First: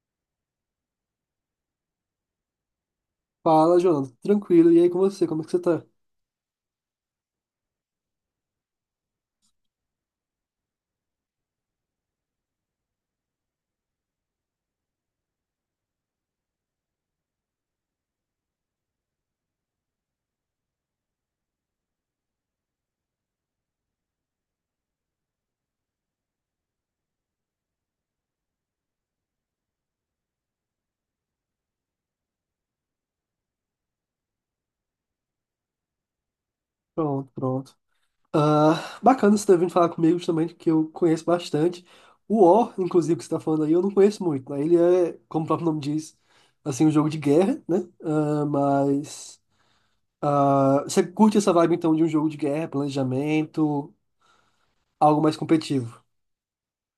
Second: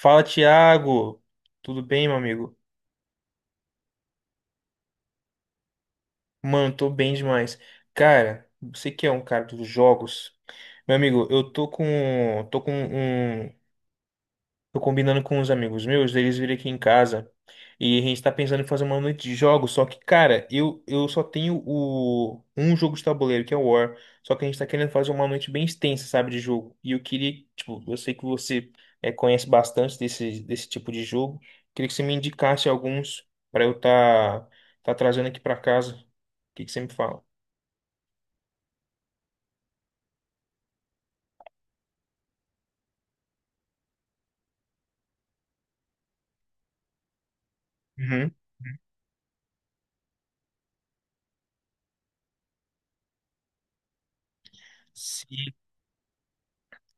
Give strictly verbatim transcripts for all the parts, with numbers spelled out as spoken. Fala, Thiago! Tudo bem, meu amigo? Fala, Jonathan. Tranquilo. E aí com você? Como é que você tá? Mano, tô bem demais. Cara, você que é um cara dos jogos, meu amigo, eu tô com, tô com um Tô combinando com uns amigos meus, eles virem aqui em casa e a gente tá pensando em fazer uma noite de jogos, só que, cara, eu, eu só tenho o um jogo de tabuleiro, que é o War, só que a gente tá querendo fazer uma noite bem extensa, sabe, de jogo. E eu queria, tipo, eu sei que você eh, conhece bastante desse, desse tipo de jogo, queria que você me indicasse alguns pra eu tá, tá trazendo aqui pra casa. O que que você me fala? Pronto, pronto. Ah, bacana você ter vindo falar comigo também, que eu conheço bastante. O War, inclusive, que você tá falando aí, eu não conheço muito, né? Ele é, como o próprio nome diz, assim, um jogo de guerra, né? Uhum. Ah, mas ah, você curte essa vibe, então, de um jogo de guerra, planejamento, algo mais Sim. competitivo.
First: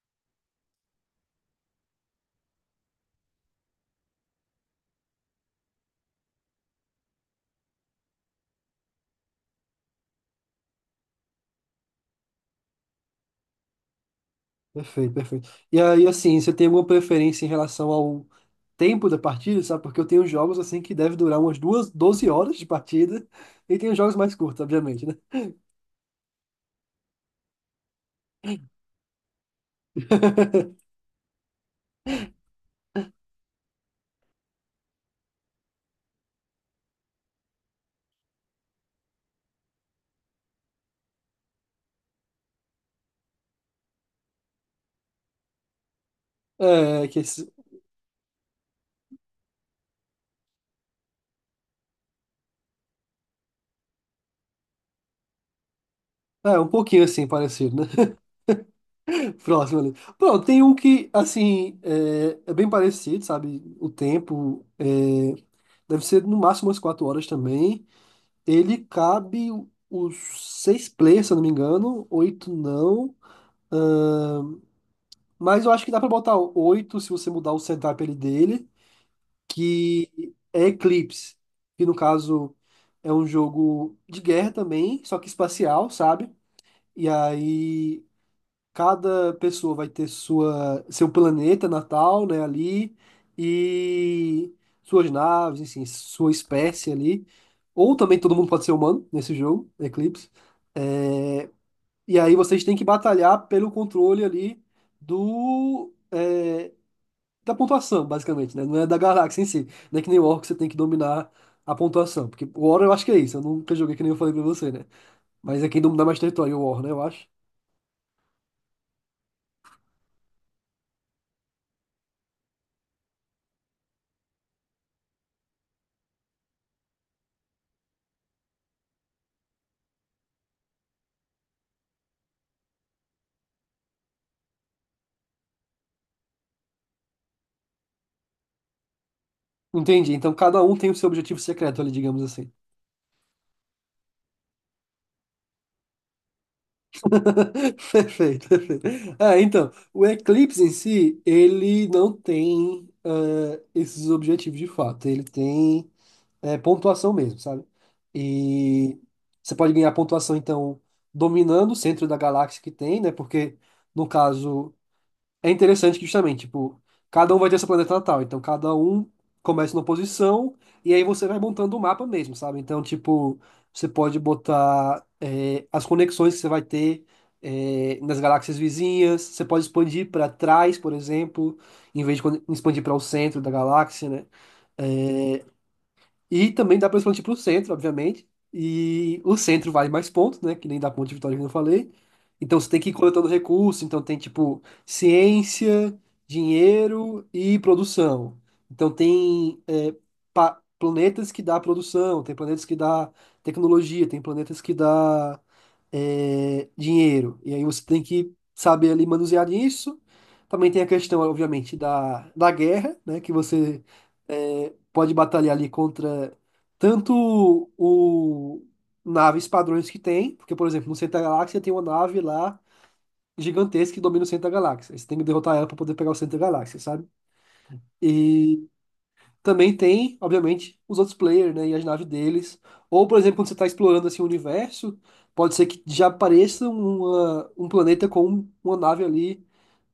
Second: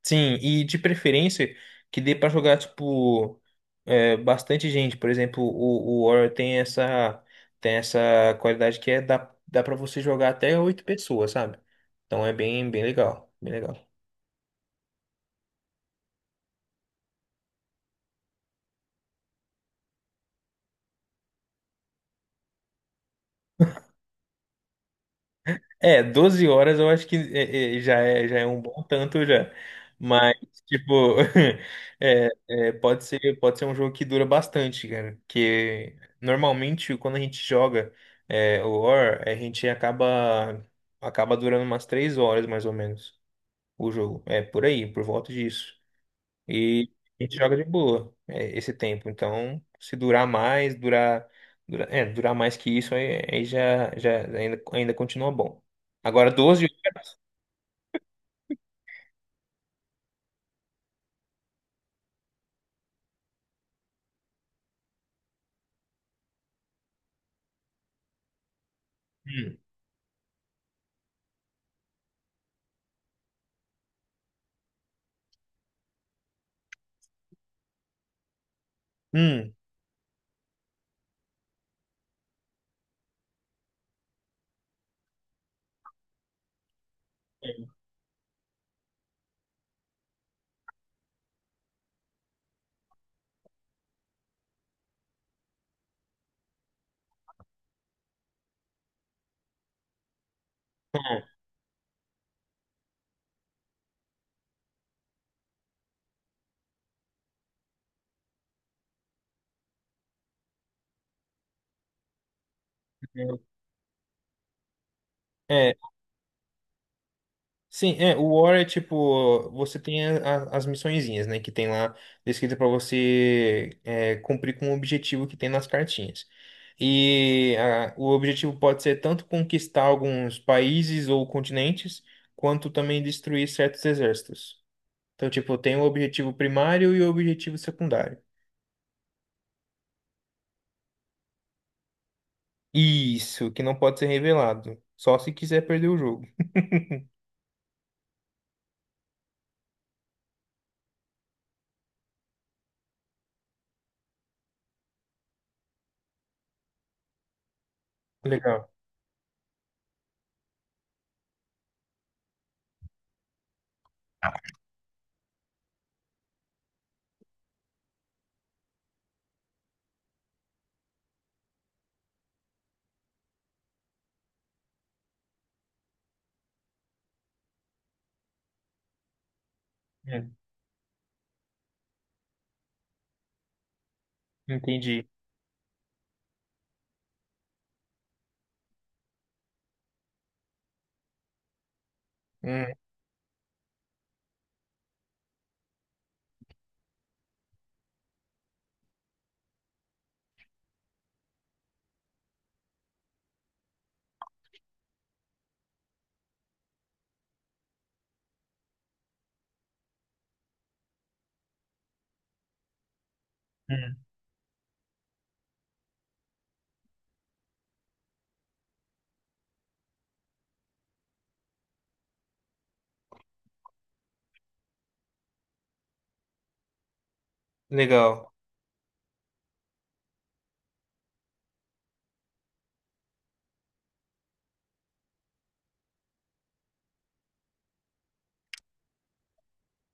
Sim, e de preferência que dê pra jogar, tipo, é, bastante gente. Por exemplo, o, o Warrior tem essa, tem essa qualidade que é dá, dá pra você jogar até oito pessoas, sabe? Então é bem, bem legal, bem legal. Perfeito, perfeito. E aí, assim, você tem alguma preferência em relação ao tempo da partida, sabe? Porque eu tenho jogos, assim, que deve durar umas duas, doze horas de partida, e tem os jogos mais curtos, obviamente, né? É, doze horas eu acho que é, é, já é, já é um bom tanto já. Mas, tipo, é, é, pode ser, pode ser um jogo que dura bastante, cara. Porque normalmente quando a gente joga é, o War, a gente acaba, acaba durando umas três horas mais ou menos o jogo. É por aí, por volta disso. E É, é que a gente esse- joga de boa é, esse tempo. Então, se durar mais, durar, dura- é, durar mais que isso, aí, aí já, já ainda, ainda continua bom. Agora, é, doze um pouquinho assim, parecido, né? Próximo ali. Pronto, tem um que, assim, é, é bem parecido, sabe? O tempo é, deve ser no máximo umas quatro horas também. Ele cabe os seis players, se eu não me engano, oito não. Ahn, mas eu acho que dá pra botar oito se você mudar o setup ali dele, hum, que é Eclipse, que no caso é um jogo de guerra também, só que espacial, sabe? E aí. Cada pessoa vai ter sua, seu planeta natal, né, ali, e suas naves, enfim, sua espécie ali. Ou também todo mundo pode ser humano nesse jogo, Eclipse. hum, É, e aí vocês têm que batalhar pelo controle ali do, é, da pontuação, basicamente, né? Não é da galáxia em si. Não é que nem o War que você tem que dominar a pontuação. Porque o War eu acho que é isso. Eu nunca joguei que nem eu falei pra você, né? Mas é hum. quem domina mais território, o War, né? Eu acho. Sim, é, o War é tipo, você tem a- a- as missõezinhas, né, que tem lá descrita para você é, cumprir com o objetivo que tem nas cartinhas. E a- o objetivo pode ser tanto conquistar alguns países ou continentes, quanto também destruir certos exércitos. Então, tipo, tem o objetivo primário e o objetivo secundário. Entendi. Então cada um tem o seu objetivo secreto ali, digamos assim. Isso, que não pode ser revelado, só se quiser perder o jogo. Perfeito, perfeito. Ah, então, o eclipse em si, ele não tem ah, esses objetivos de fato. Ele tem eh, pontuação mesmo, sabe? Legal. E você pode ganhar pontuação, então, dominando o centro da galáxia que tem, né? Porque, no caso, é interessante que justamente, tipo, cada um vai ter seu planeta natal, então cada um começa numa posição e aí você vai montando o mapa mesmo, sabe? Então, tipo, você pode botar é, as conexões que você vai ter é, nas galáxias vizinhas, você pode expandir É, para trás, por exemplo, em vez de quando- expandir para o centro da galáxia, né? entendi. É, e também dá pra expandir para o centro, obviamente. E o centro vale mais pontos, né? Que nem da ponte de vitória que eu falei. Então Hum, você tem que ir coletando recursos. Então tem tipo ciência, dinheiro e produção. Então tem é, pa- planetas que dá produção, tem planetas que dá tecnologia, tem planetas que dá é, dinheiro. E aí você tem que saber ali manusear isso. Também tem a questão, obviamente, da, da guerra, né? Que você, hum. é, pode batalhar ali contra tanto o naves padrões que tem, porque, por exemplo, no Centro da Galáxia tem uma nave lá gigantesca que domina o Centro da Galáxia. Aí você tem que derrotar ela para poder pegar o Centro da Galáxia, sabe? Legal, E também tem, obviamente, os outros players, né, e as naves deles. Ou, por exemplo, quando você está explorando assim o universo, pode ser que já apareça uma, um planeta com uma nave ali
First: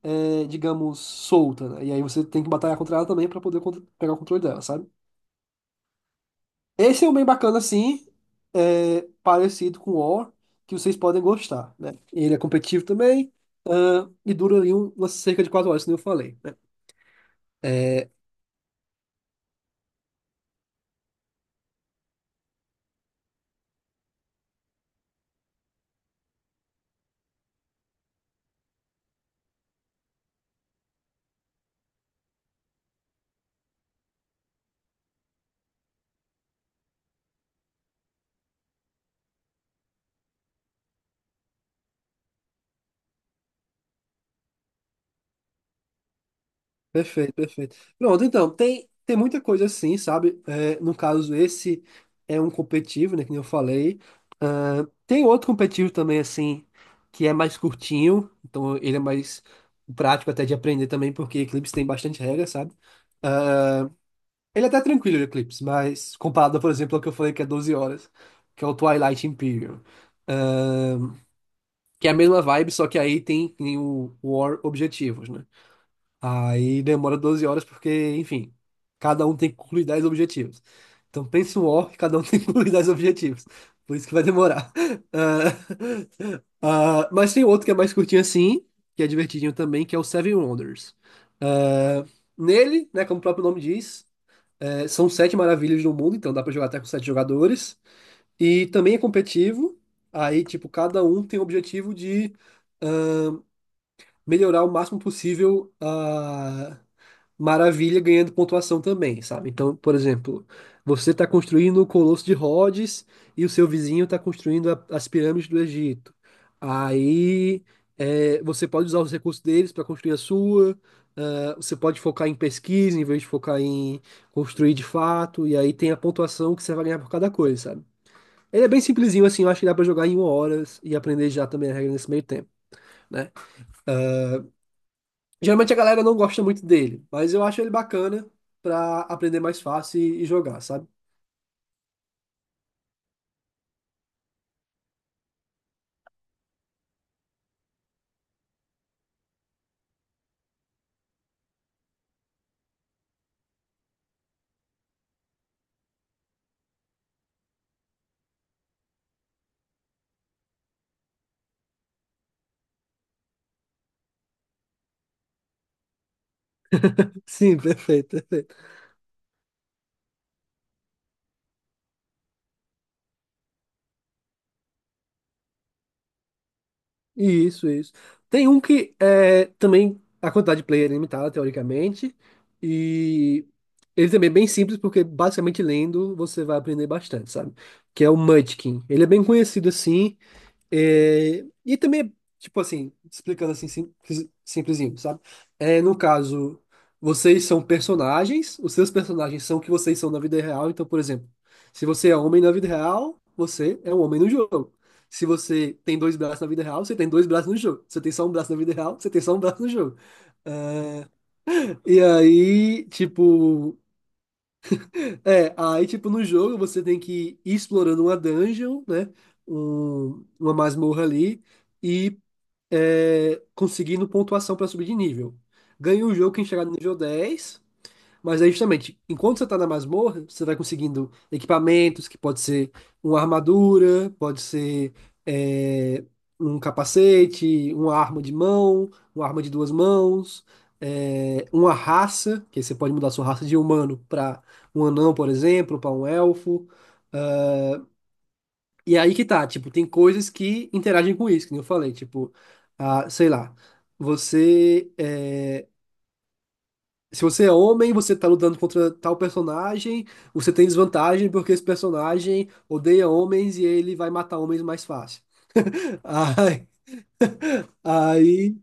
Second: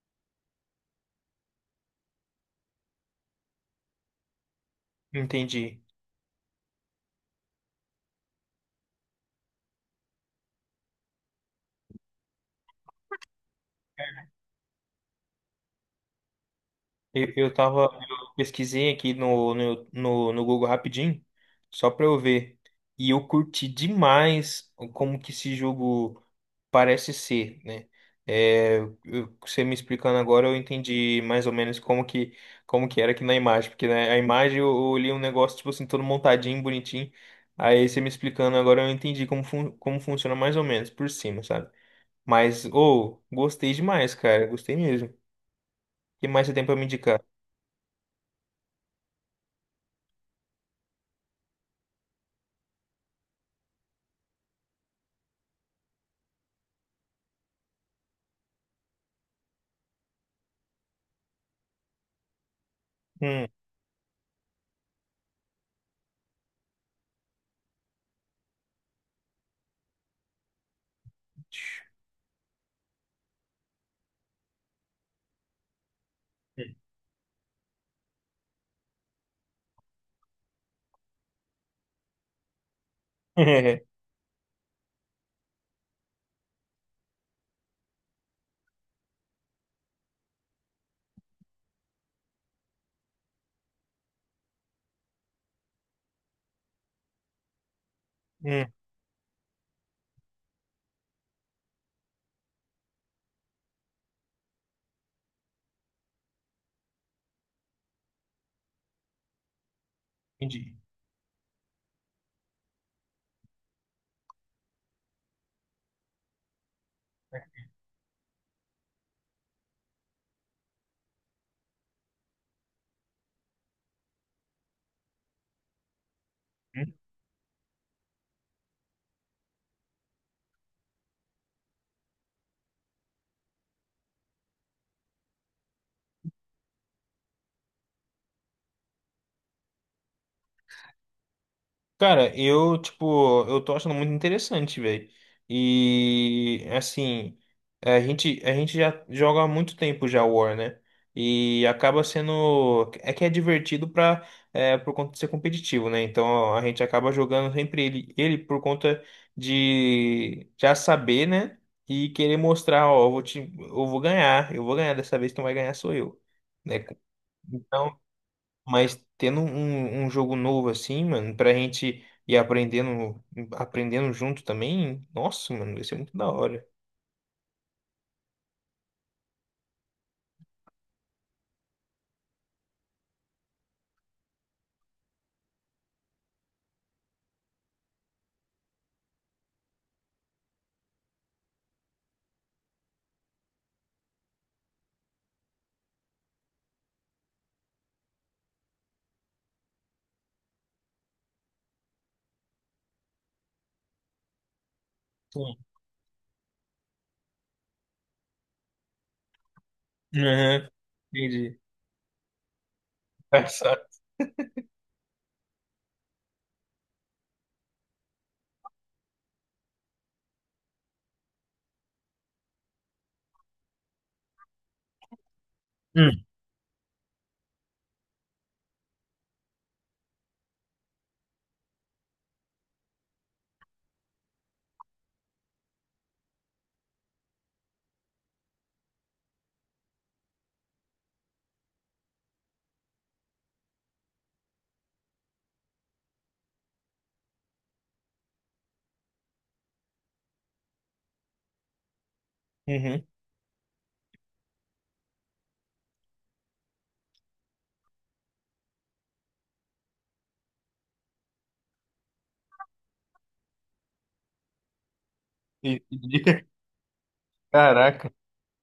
é, digamos, solta, né? E aí você tem que batalhar contra ela também para poder contro- pegar o controle dela, sabe? entendi. Esse é um bem bacana, assim, é, parecido com o War, que vocês podem gostar, né? Ele é competitivo também, ah, e dura ali um- umas cerca de quatro horas, como eu falei, né? Eu, eu tava, eu pesquisei aqui no, no, no, no Google rapidinho, só pra eu ver. E eu curti demais como que esse jogo parece ser, né? É, eu- você me explicando agora, eu entendi mais ou menos como que, como que era aqui na imagem. Porque né, a imagem eu, eu li um negócio, tipo assim, todo montadinho, bonitinho. Aí você me explicando agora, eu entendi como, fun- como funciona mais ou menos, por cima, sabe? Mas, ô, gostei demais, cara. Gostei mesmo. O que mais você tem pra me indicar? Perfeito, perfeito. Pronto, então, tem, tem muita coisa assim, sabe? É, no caso, esse é um competitivo, né? Que nem eu falei. Tem outro competitivo também, assim, que é mais curtinho, então ele é mais prático até de aprender também, porque Eclipse tem bastante regra, sabe? Hum. Ele é até tranquilo, o Eclipse, mas comparado, por exemplo, ao que eu falei que é doze horas, que é o Twilight Imperium. Ahn, que é a mesma vibe, só que aí tem, tem o War Objetivos, né? Aí demora doze horas porque, enfim, cada um tem que concluir dez objetivos. Então pensa um War que cada um tem que concluir dez objetivos. Por isso que vai demorar. Ah, ah, mas tem outro que é mais curtinho assim, que é divertidinho também, que é o Seven Wonders. Ah, nele, né, como o próprio nome diz, é, São sete maravilhas do mundo, então dá pra jogar até com sete jogadores. Hum, E também é competitivo. Aí, tipo, cada um tem o objetivo de melhorar o máximo possível a maravilha ganhando pontuação também, sabe? Então, por exemplo, entendi. você está construindo o Colosso de Rhodes e o seu vizinho está construindo a- as pirâmides do Egito. Aí é, você pode usar os recursos deles para construir a sua. ah, você pode focar em pesquisa em vez de focar em construir de fato, e aí tem a pontuação que você vai Hum. ganhar por cada coisa, sabe? Ele é bem simplesinho assim, eu acho que dá pra jogar em uma hora e aprender já também a regra nesse meio tempo, né? Geralmente a galera não gosta muito dele, mas eu acho ele bacana pra aprender mais fácil e, e jogar, sabe? Cara, eu, tipo, eu tô achando muito interessante, velho. E, assim, a gente, a gente já joga há muito tempo já War, né? E acaba sendo. É que é divertido pra, é, por conta de ser competitivo, né? Então a gente acaba jogando sempre ele, ele por conta de já saber, né? E querer mostrar, ó, eu vou te, eu vou ganhar, eu vou ganhar dessa vez, quem vai ganhar sou eu. Né? Sim, Então. perfeito, perfeito. Mas tendo um, um jogo novo assim, mano, pra gente ir aprendendo, aprendendo junto também, nossa, mano, vai ser muito da hora. Isso, isso. Tem um que é também a quantidade de player é limitada, teoricamente, e ele também é bem simples, porque basicamente lendo você vai aprender bastante, sabe? Que é o Munchkin. Ele é bem conhecido assim. É, e também, tipo assim, explicando assim, sim- simplesinho, sabe? É, no caso, vocês são personagens, os seus personagens são o que vocês são na vida real. Então, por exemplo, se você é homem na vida real, você é um homem no jogo. Se Sim. você tem dois braços na vida real, você tem dois braços no jogo. Se você tem só um braço na vida real, você tem só um braço no jogo. É, Aham, entendi. E aí, tipo, Engraçado. é, aí, tipo, no jogo você tem que ir explorando uma dungeon, né? Um, uma masmorra ali, E é, conseguindo pontuação para subir de nível. Ganha o Hum. jogo quem chegar no nível dez, mas aí justamente, enquanto você tá na masmorra, você vai conseguindo equipamentos, que pode ser uma armadura, pode ser é, um capacete, uma arma de mão, uma arma de duas mãos, é, uma raça, que aí você pode mudar sua raça de humano para um anão, por exemplo, para um elfo. E aí que tá, tipo, tem coisas que interagem com isso, que nem eu falei, tipo, Uhum. ah, sei lá, você, é, se você é homem, você tá lutando contra tal personagem, você tem desvantagem porque esse personagem odeia homens e ele vai matar homens mais fácil. Entendi. Aí, Caraca. aí,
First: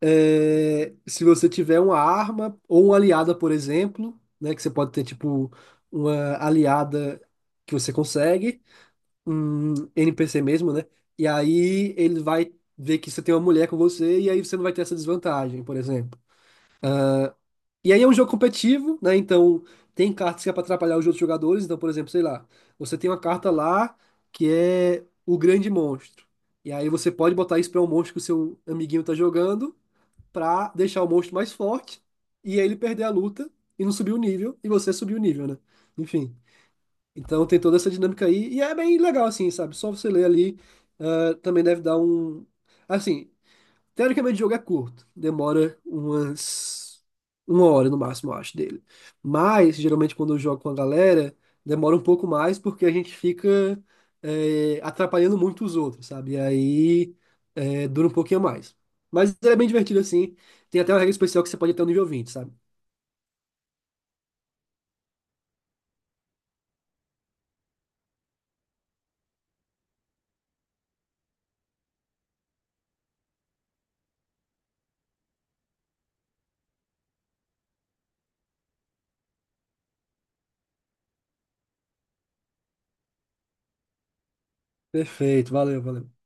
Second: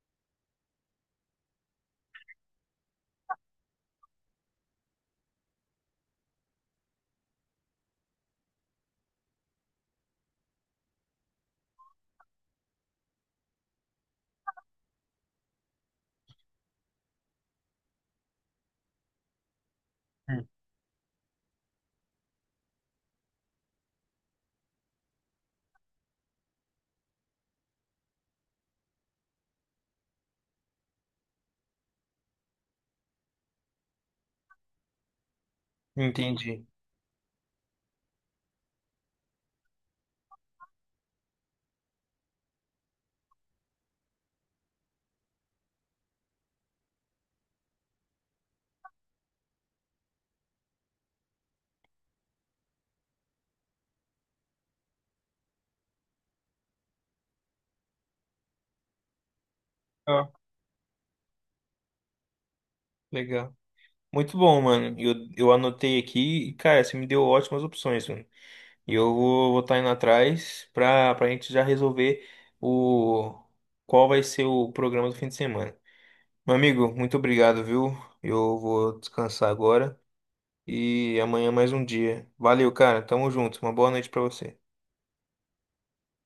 é, se você tiver uma arma ou uma aliada, por exemplo, né, que você pode ter, tipo, uma aliada que você consegue, um N P C mesmo, né? E aí ele vai ver que você tem uma mulher com você e aí você não vai ter essa desvantagem, por exemplo. E aí é um jogo competitivo, né? Então tem cartas Hum. que é para atrapalhar os outros jogadores. Então, por exemplo, sei lá, você tem uma carta lá que é o grande monstro. E aí você pode botar isso para um monstro que o seu amiguinho tá jogando para deixar o monstro mais forte e ele perder a luta e não subir o nível e você subir o nível, né? Enfim. Entendi. Então tem toda essa dinâmica aí, e é bem legal, assim, sabe? Só você ler ali, ah, também deve dar um. Assim, teoricamente o jogo é curto, demora umas. Uma hora no máximo, eu acho, dele. Mas, geralmente, quando eu jogo com a galera, demora um pouco mais porque a gente fica eh, atrapalhando muito os outros, sabe? E aí eh, dura um pouquinho mais. Mas ele é bem divertido, Ó, assim. Tem até uma regra especial que você pode ter no nível vinte, sabe? legal. Muito bom, mano. Eu, eu anotei aqui e, cara, você me deu ótimas opções, mano. E eu vou vou tá indo atrás pra, pra gente já resolver o qual vai ser o programa do fim de semana. Meu amigo, muito obrigado, viu? Eu vou descansar agora e amanhã mais um dia. Valeu, cara. Tamo junto. Uma boa noite pra você. Perfeito, valeu, valeu.